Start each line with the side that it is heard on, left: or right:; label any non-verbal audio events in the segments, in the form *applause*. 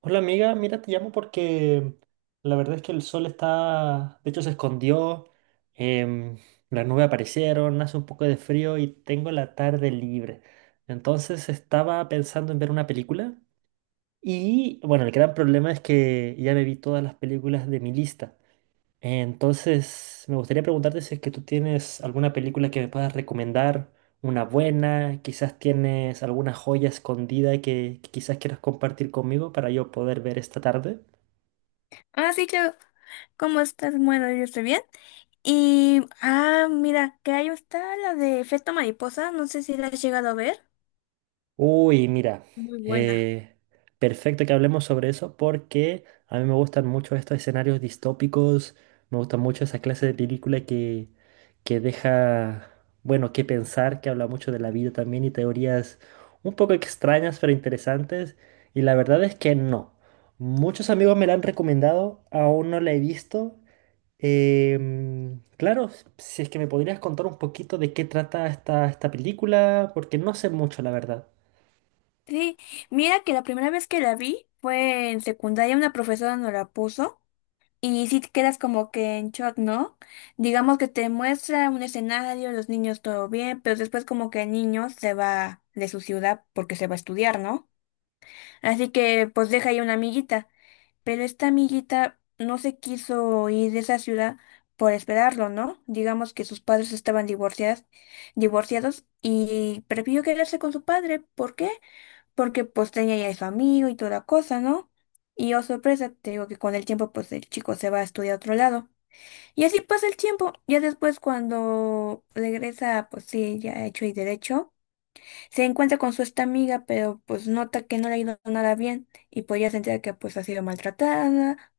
right: Hola amiga, mira, te llamo porque la verdad es que el sol está, de hecho se escondió, em, las nubes aparecieron, hace un poco de frío y tengo la tarde libre. Entonces estaba pensando en ver una película y bueno, el gran problema es que ya me vi todas las películas de mi lista. Entonces, me gustaría preguntarte si es que tú tienes alguna película que me puedas recomendar, una buena, quizás tienes alguna joya escondida que quizás quieras compartir conmigo para yo poder ver esta tarde.
left: Sí, claro. ¿Cómo estás? Bueno, yo estoy bien. Mira, que ahí está la de Efecto Mariposa. No sé si la has llegado a ver.
right: Uy, mira,
left: Muy buena.
right: eh, perfecto que hablemos sobre eso porque a mí me gustan mucho estos escenarios distópicos, me gustan mucho esa clase de película que deja, bueno, que pensar, que habla mucho de la vida también y teorías un poco extrañas pero interesantes. Y la verdad es que no. Muchos amigos me la han recomendado, aún no la he visto. Claro, si es que me podrías contar un poquito de qué trata esta película, porque no sé mucho, la verdad.
left: Sí, mira que la primera vez que la vi fue en secundaria, una profesora nos la puso. Y sí te quedas como que en shock, ¿no? Digamos que te muestra un escenario, los niños todo bien, pero después como que el niño se va de su ciudad porque se va a estudiar, ¿no? Así que pues deja ahí una amiguita. Pero esta amiguita no se quiso ir de esa ciudad por esperarlo, ¿no? Digamos que sus padres estaban divorciados y prefirió quedarse con su padre. ¿Por qué? Porque pues tenía ya a su amigo y toda cosa, ¿no? Y oh sorpresa, te digo que con el tiempo pues el chico se va a estudiar a otro lado. Y así pasa el tiempo. Ya después cuando regresa, pues sí, ya hecho y derecho. Se encuentra con su esta amiga, pero pues nota que no le ha ido nada bien y pues ya se entera que pues ha sido maltratada,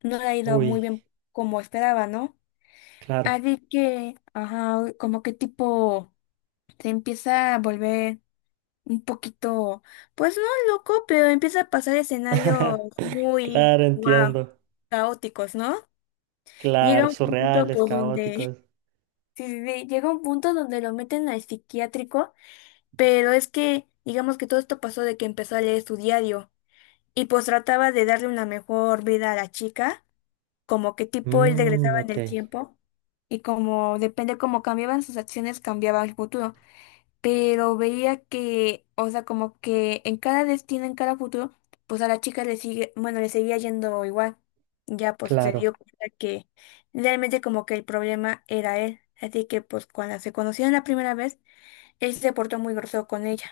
left: no le ha ido muy
right: Uy,
left: bien como esperaba, ¿no?
right: claro.
left: Así que, ajá, como que tipo se empieza a volver un poquito, pues no loco, pero empieza a pasar escenarios
right: *laughs*
left: muy,
right: Claro,
left: wow,
right: entiendo.
left: caóticos, ¿no? Llega
right: Claro,
left: un punto
right: surreales,
left: pues donde, *laughs*
right: caóticos.
left: sí, sí, sí, llega un punto donde lo meten al psiquiátrico, pero es que, digamos que todo esto pasó de que empezó a leer su diario. Y pues trataba de darle una mejor vida a la chica, como que tipo él
right: Mm,
left: regresaba en
right: ok,
left: el tiempo y como depende cómo cambiaban sus acciones cambiaba el futuro, pero veía que, o sea, como que en cada destino, en cada futuro, pues a la chica le sigue, bueno, le seguía yendo igual. Ya pues se dio
right: claro,
left: cuenta que realmente como que el problema era él, así que pues cuando se conocieron la primera vez, él se portó muy grosero con ella,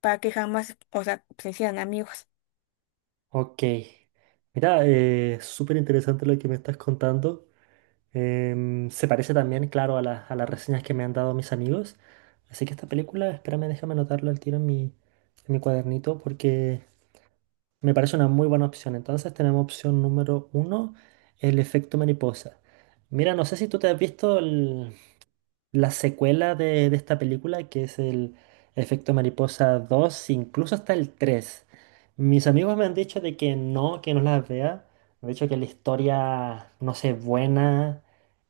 left: para que jamás, o sea, se hicieran amigos.
right: ok. Mira, súper interesante lo que me estás contando. Se parece también, claro, a, a las reseñas que me han dado mis amigos. Así que esta película, espérame, déjame anotarlo al tiro en mi cuadernito porque me parece una muy buena opción. Entonces tenemos opción número uno, el efecto mariposa. Mira, no sé si tú te has visto la secuela de esta película, que es el Efecto Mariposa dos, incluso hasta el tres. Mis amigos me han dicho de que no las vea. Me han dicho que la historia no sé, buena,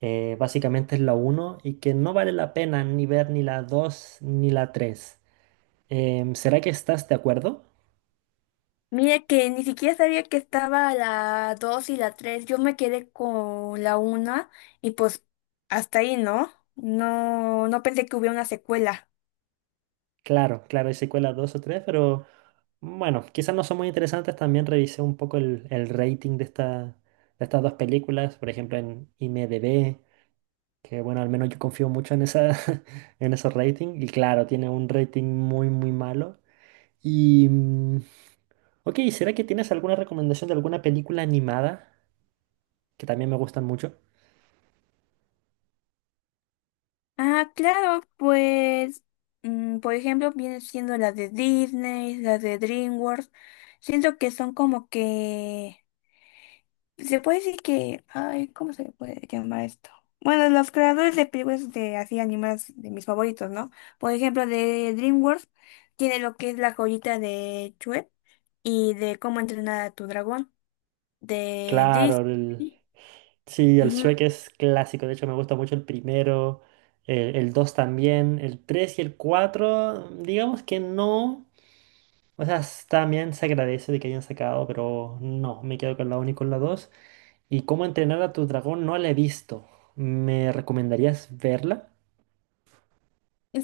right: básicamente es la uno y que no vale la pena ni ver ni la 2 ni la tres. ¿Será que estás de acuerdo?
left: Mira que ni siquiera sabía que estaba la 2 y la 3. Yo me quedé con la una y pues hasta ahí, ¿no? No pensé que hubiera una secuela.
right: Claro, claro, hay secuelas 2 o 3, pero bueno, quizás no son muy interesantes. También revisé un poco el rating de, esta, de estas dos películas, por ejemplo en IMDb, que bueno, al menos yo confío mucho en esa, *laughs* en esos ratings. Y claro, tiene un rating muy, muy malo. Y, ok, ¿será que tienes alguna recomendación de alguna película animada? Que también me gustan mucho.
left: Ah, claro, pues, mm, por ejemplo, viene siendo la de Disney, la de DreamWorks. Siento que son como que. Se puede decir que, ay, ¿cómo se le puede llamar esto? Bueno, los creadores de películas de así animadas de mis favoritos, ¿no? Por ejemplo, de DreamWorks tiene lo que es la joyita de Chue y de cómo entrenar a tu dragón de
right: Claro,
left: Disney.
right: sí, el
left: Ujú.
right: Shrek es clásico, de hecho me gusta mucho el primero, el 2 también, el 3 y el 4. Digamos que no, o sea, también se agradece de que hayan sacado, pero no, me quedo con la uno y con la 2. Y cómo entrenar a tu dragón no la he visto, ¿me recomendarías verla?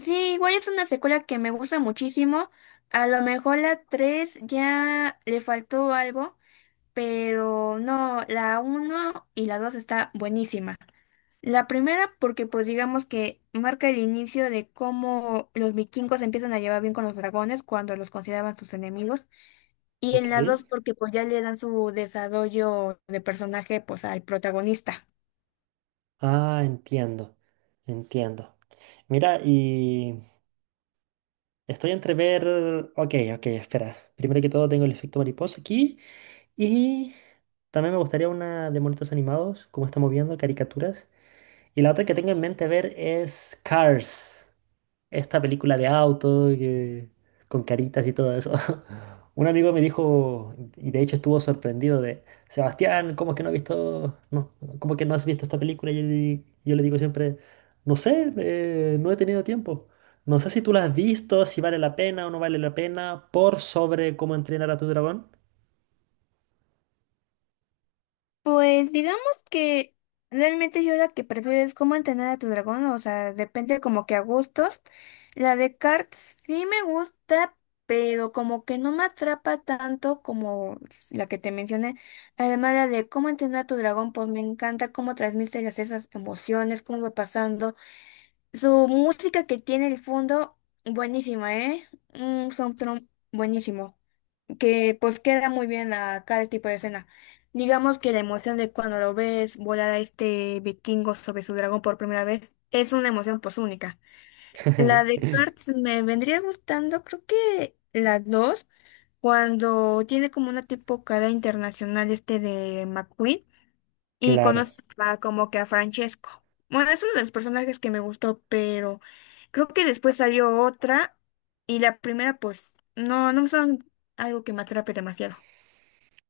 left: Sí, igual es una secuela que me gusta muchísimo. A lo mejor la 3 ya le faltó algo, pero no, la uno y la 2 está buenísima. La primera porque pues digamos que marca el inicio de cómo los vikingos se empiezan a llevar bien con los dragones cuando los consideraban sus enemigos. Y
right: Ok,
left: en la dos porque pues ya le dan su desarrollo de personaje pues al protagonista.
right: ah, entiendo, entiendo. Mira, y estoy entre ver, ok, ok, espera, primero que todo tengo el efecto mariposa aquí. Y también me gustaría una de monitos animados, como estamos viendo, caricaturas. Y la otra que tengo en mente ver es Cars, esta película de auto que- con caritas y todo eso. *laughs* Un amigo me dijo, y de hecho estuvo sorprendido de, Sebastián, ¿cómo es que no has visto, no, cómo que no has visto esta película? Y, él- yo le digo siempre, no sé, no he tenido tiempo. No sé si tú la has visto, si vale la pena o no vale la pena, por sobre cómo entrenar a tu dragón.
left: Pues digamos que realmente yo la que prefiero es cómo entrenar a tu dragón, o sea, depende como que a gustos. La de Cart sí me gusta, pero como que no me atrapa tanto como la que te mencioné. Además, la de cómo entrenar a tu dragón, pues me encanta cómo transmite las- esas emociones, cómo va pasando. Su música que tiene el fondo, buenísima, ¿eh? Un soundtrack buenísimo que pues queda muy bien a cada tipo de escena. Digamos que la emoción de cuando lo ves volar a este vikingo sobre su dragón por primera vez es una emoción pues única. La de
right: *laughs*
left: Cars me vendría gustando, creo que las dos, cuando tiene como una tipo cara internacional este de McQueen y
right: Claro,
left: conoce a- como que a Francesco. Bueno, es uno de los personajes que me gustó, pero creo que después salió otra y la primera pues no son algo que me atrape demasiado.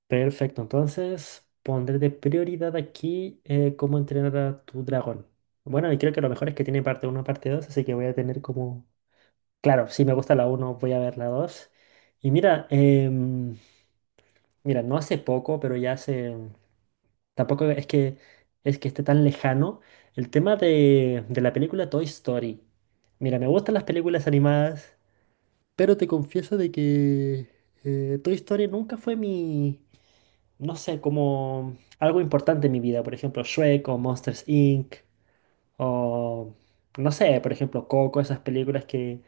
right: perfecto. Entonces pondré de prioridad aquí cómo entrenar a tu dragón. Bueno, y creo que lo mejor es que tiene parte 1, parte 2, así que voy a tener como... Claro, si me gusta la uno, voy a ver la 2. Y mira, mira, no hace poco, pero ya hace... Tampoco es que, es que esté tan lejano. El tema de la película Toy Story. Mira, me gustan las películas animadas, pero te confieso de que Toy Story nunca fue mi... no sé, como algo importante en mi vida, por ejemplo, Shrek o Monsters Inc. o no sé, por ejemplo, Coco, esas películas que,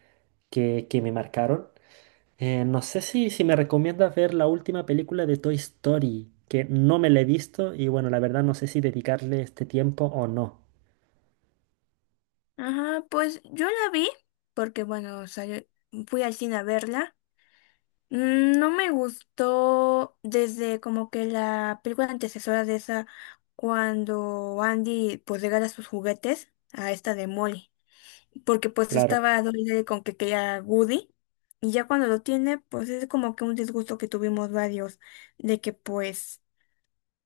right: que, que me marcaron. No sé si, si me recomiendas ver la última película de Toy Story, que no me la he visto y bueno, la verdad no sé si dedicarle este tiempo o no.
left: Ajá, pues yo la vi porque, bueno, salió- fui al cine a verla. Mm, no me gustó desde como que la película antecesora de esa, cuando Andy pues regala sus juguetes a esta de Molly, porque pues
right: Claro,
left: estaba dolida con que quería Woody. Y ya cuando lo tiene, pues es como que un disgusto que tuvimos varios, de que pues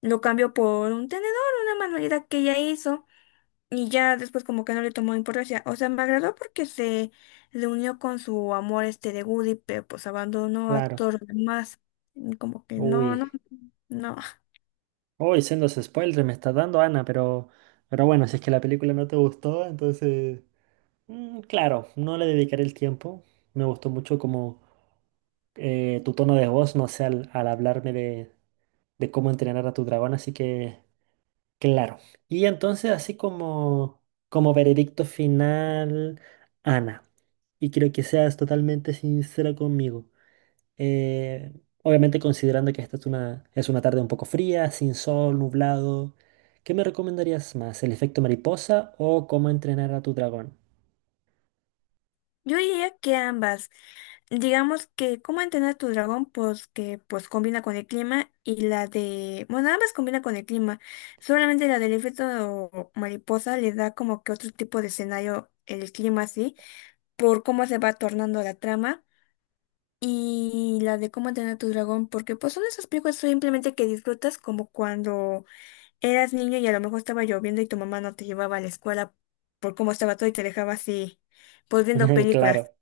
left: lo cambió por un tenedor, una manualidad que ella hizo. Y ya después como que no le tomó importancia. O sea, me agradó porque se le unió con su amor este de Woody, pero pues abandonó a
right: claro.
left: todos los demás. Y como que no,
right: Uy,
left: no, no.
right: uy, siendo ese spoiler me está dando Ana, pero bueno, si es que la película no te gustó, entonces... Mm, claro, no le dedicaré el tiempo. Me gustó mucho como tu tono de voz, no sé, al, al hablarme de cómo entrenar a tu dragón, así que claro. Y entonces, así como, como veredicto final, Ana, y quiero que seas totalmente sincera conmigo. eh, obviamente considerando que esta es una tarde un poco fría, sin sol, nublado, ¿qué me recomendarías más, el efecto mariposa o cómo entrenar a tu dragón?
left: Yo diría que ambas. Digamos que cómo entrenar a tu dragón, pues que pues combina con el clima y la de... Bueno, ambas combina con el clima. Solamente la del efecto mariposa le da como que otro tipo de escenario el clima así, por cómo se va tornando la trama. Y la de cómo entrenar a tu dragón, porque pues son esas películas simplemente que disfrutas como cuando eras niño y a lo mejor estaba lloviendo y tu mamá no te llevaba a la escuela por cómo estaba todo y te dejaba así, pues viendo
right: *laughs*
left: películas.
right: Claro.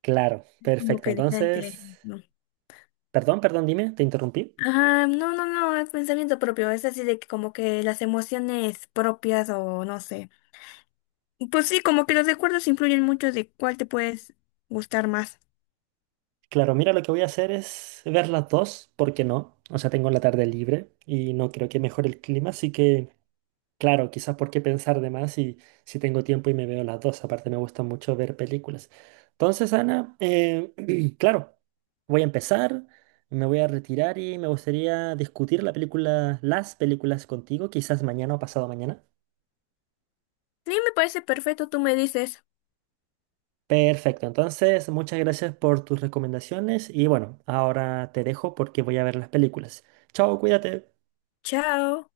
right: Claro,
left: Es como
right: perfecto.
left: que diferente,
right: Entonces,
left: ¿no?
right: perdón, perdón, dime, te interrumpí.
left: Ajá, no, no, no, es pensamiento propio, es así de que como que las emociones propias o no sé. Pues sí, como que los recuerdos influyen mucho de cuál te puedes gustar más.
right: Claro, mira, lo que voy a hacer es ver las dos, ¿por qué no? O sea, tengo la tarde libre y no creo que mejore el clima, así que, claro, quizás por qué pensar de más si, si tengo tiempo y me veo las dos. Aparte, me gusta mucho ver películas. Entonces, Ana, *clears throat* claro, voy a empezar, me voy a retirar y me gustaría discutir la película, las películas contigo, quizás mañana o pasado mañana.
left: Sí, me parece perfecto, tú me dices,
right: Perfecto, entonces muchas gracias por tus recomendaciones y bueno, ahora te dejo porque voy a ver las películas. Chao, cuídate.
left: chao.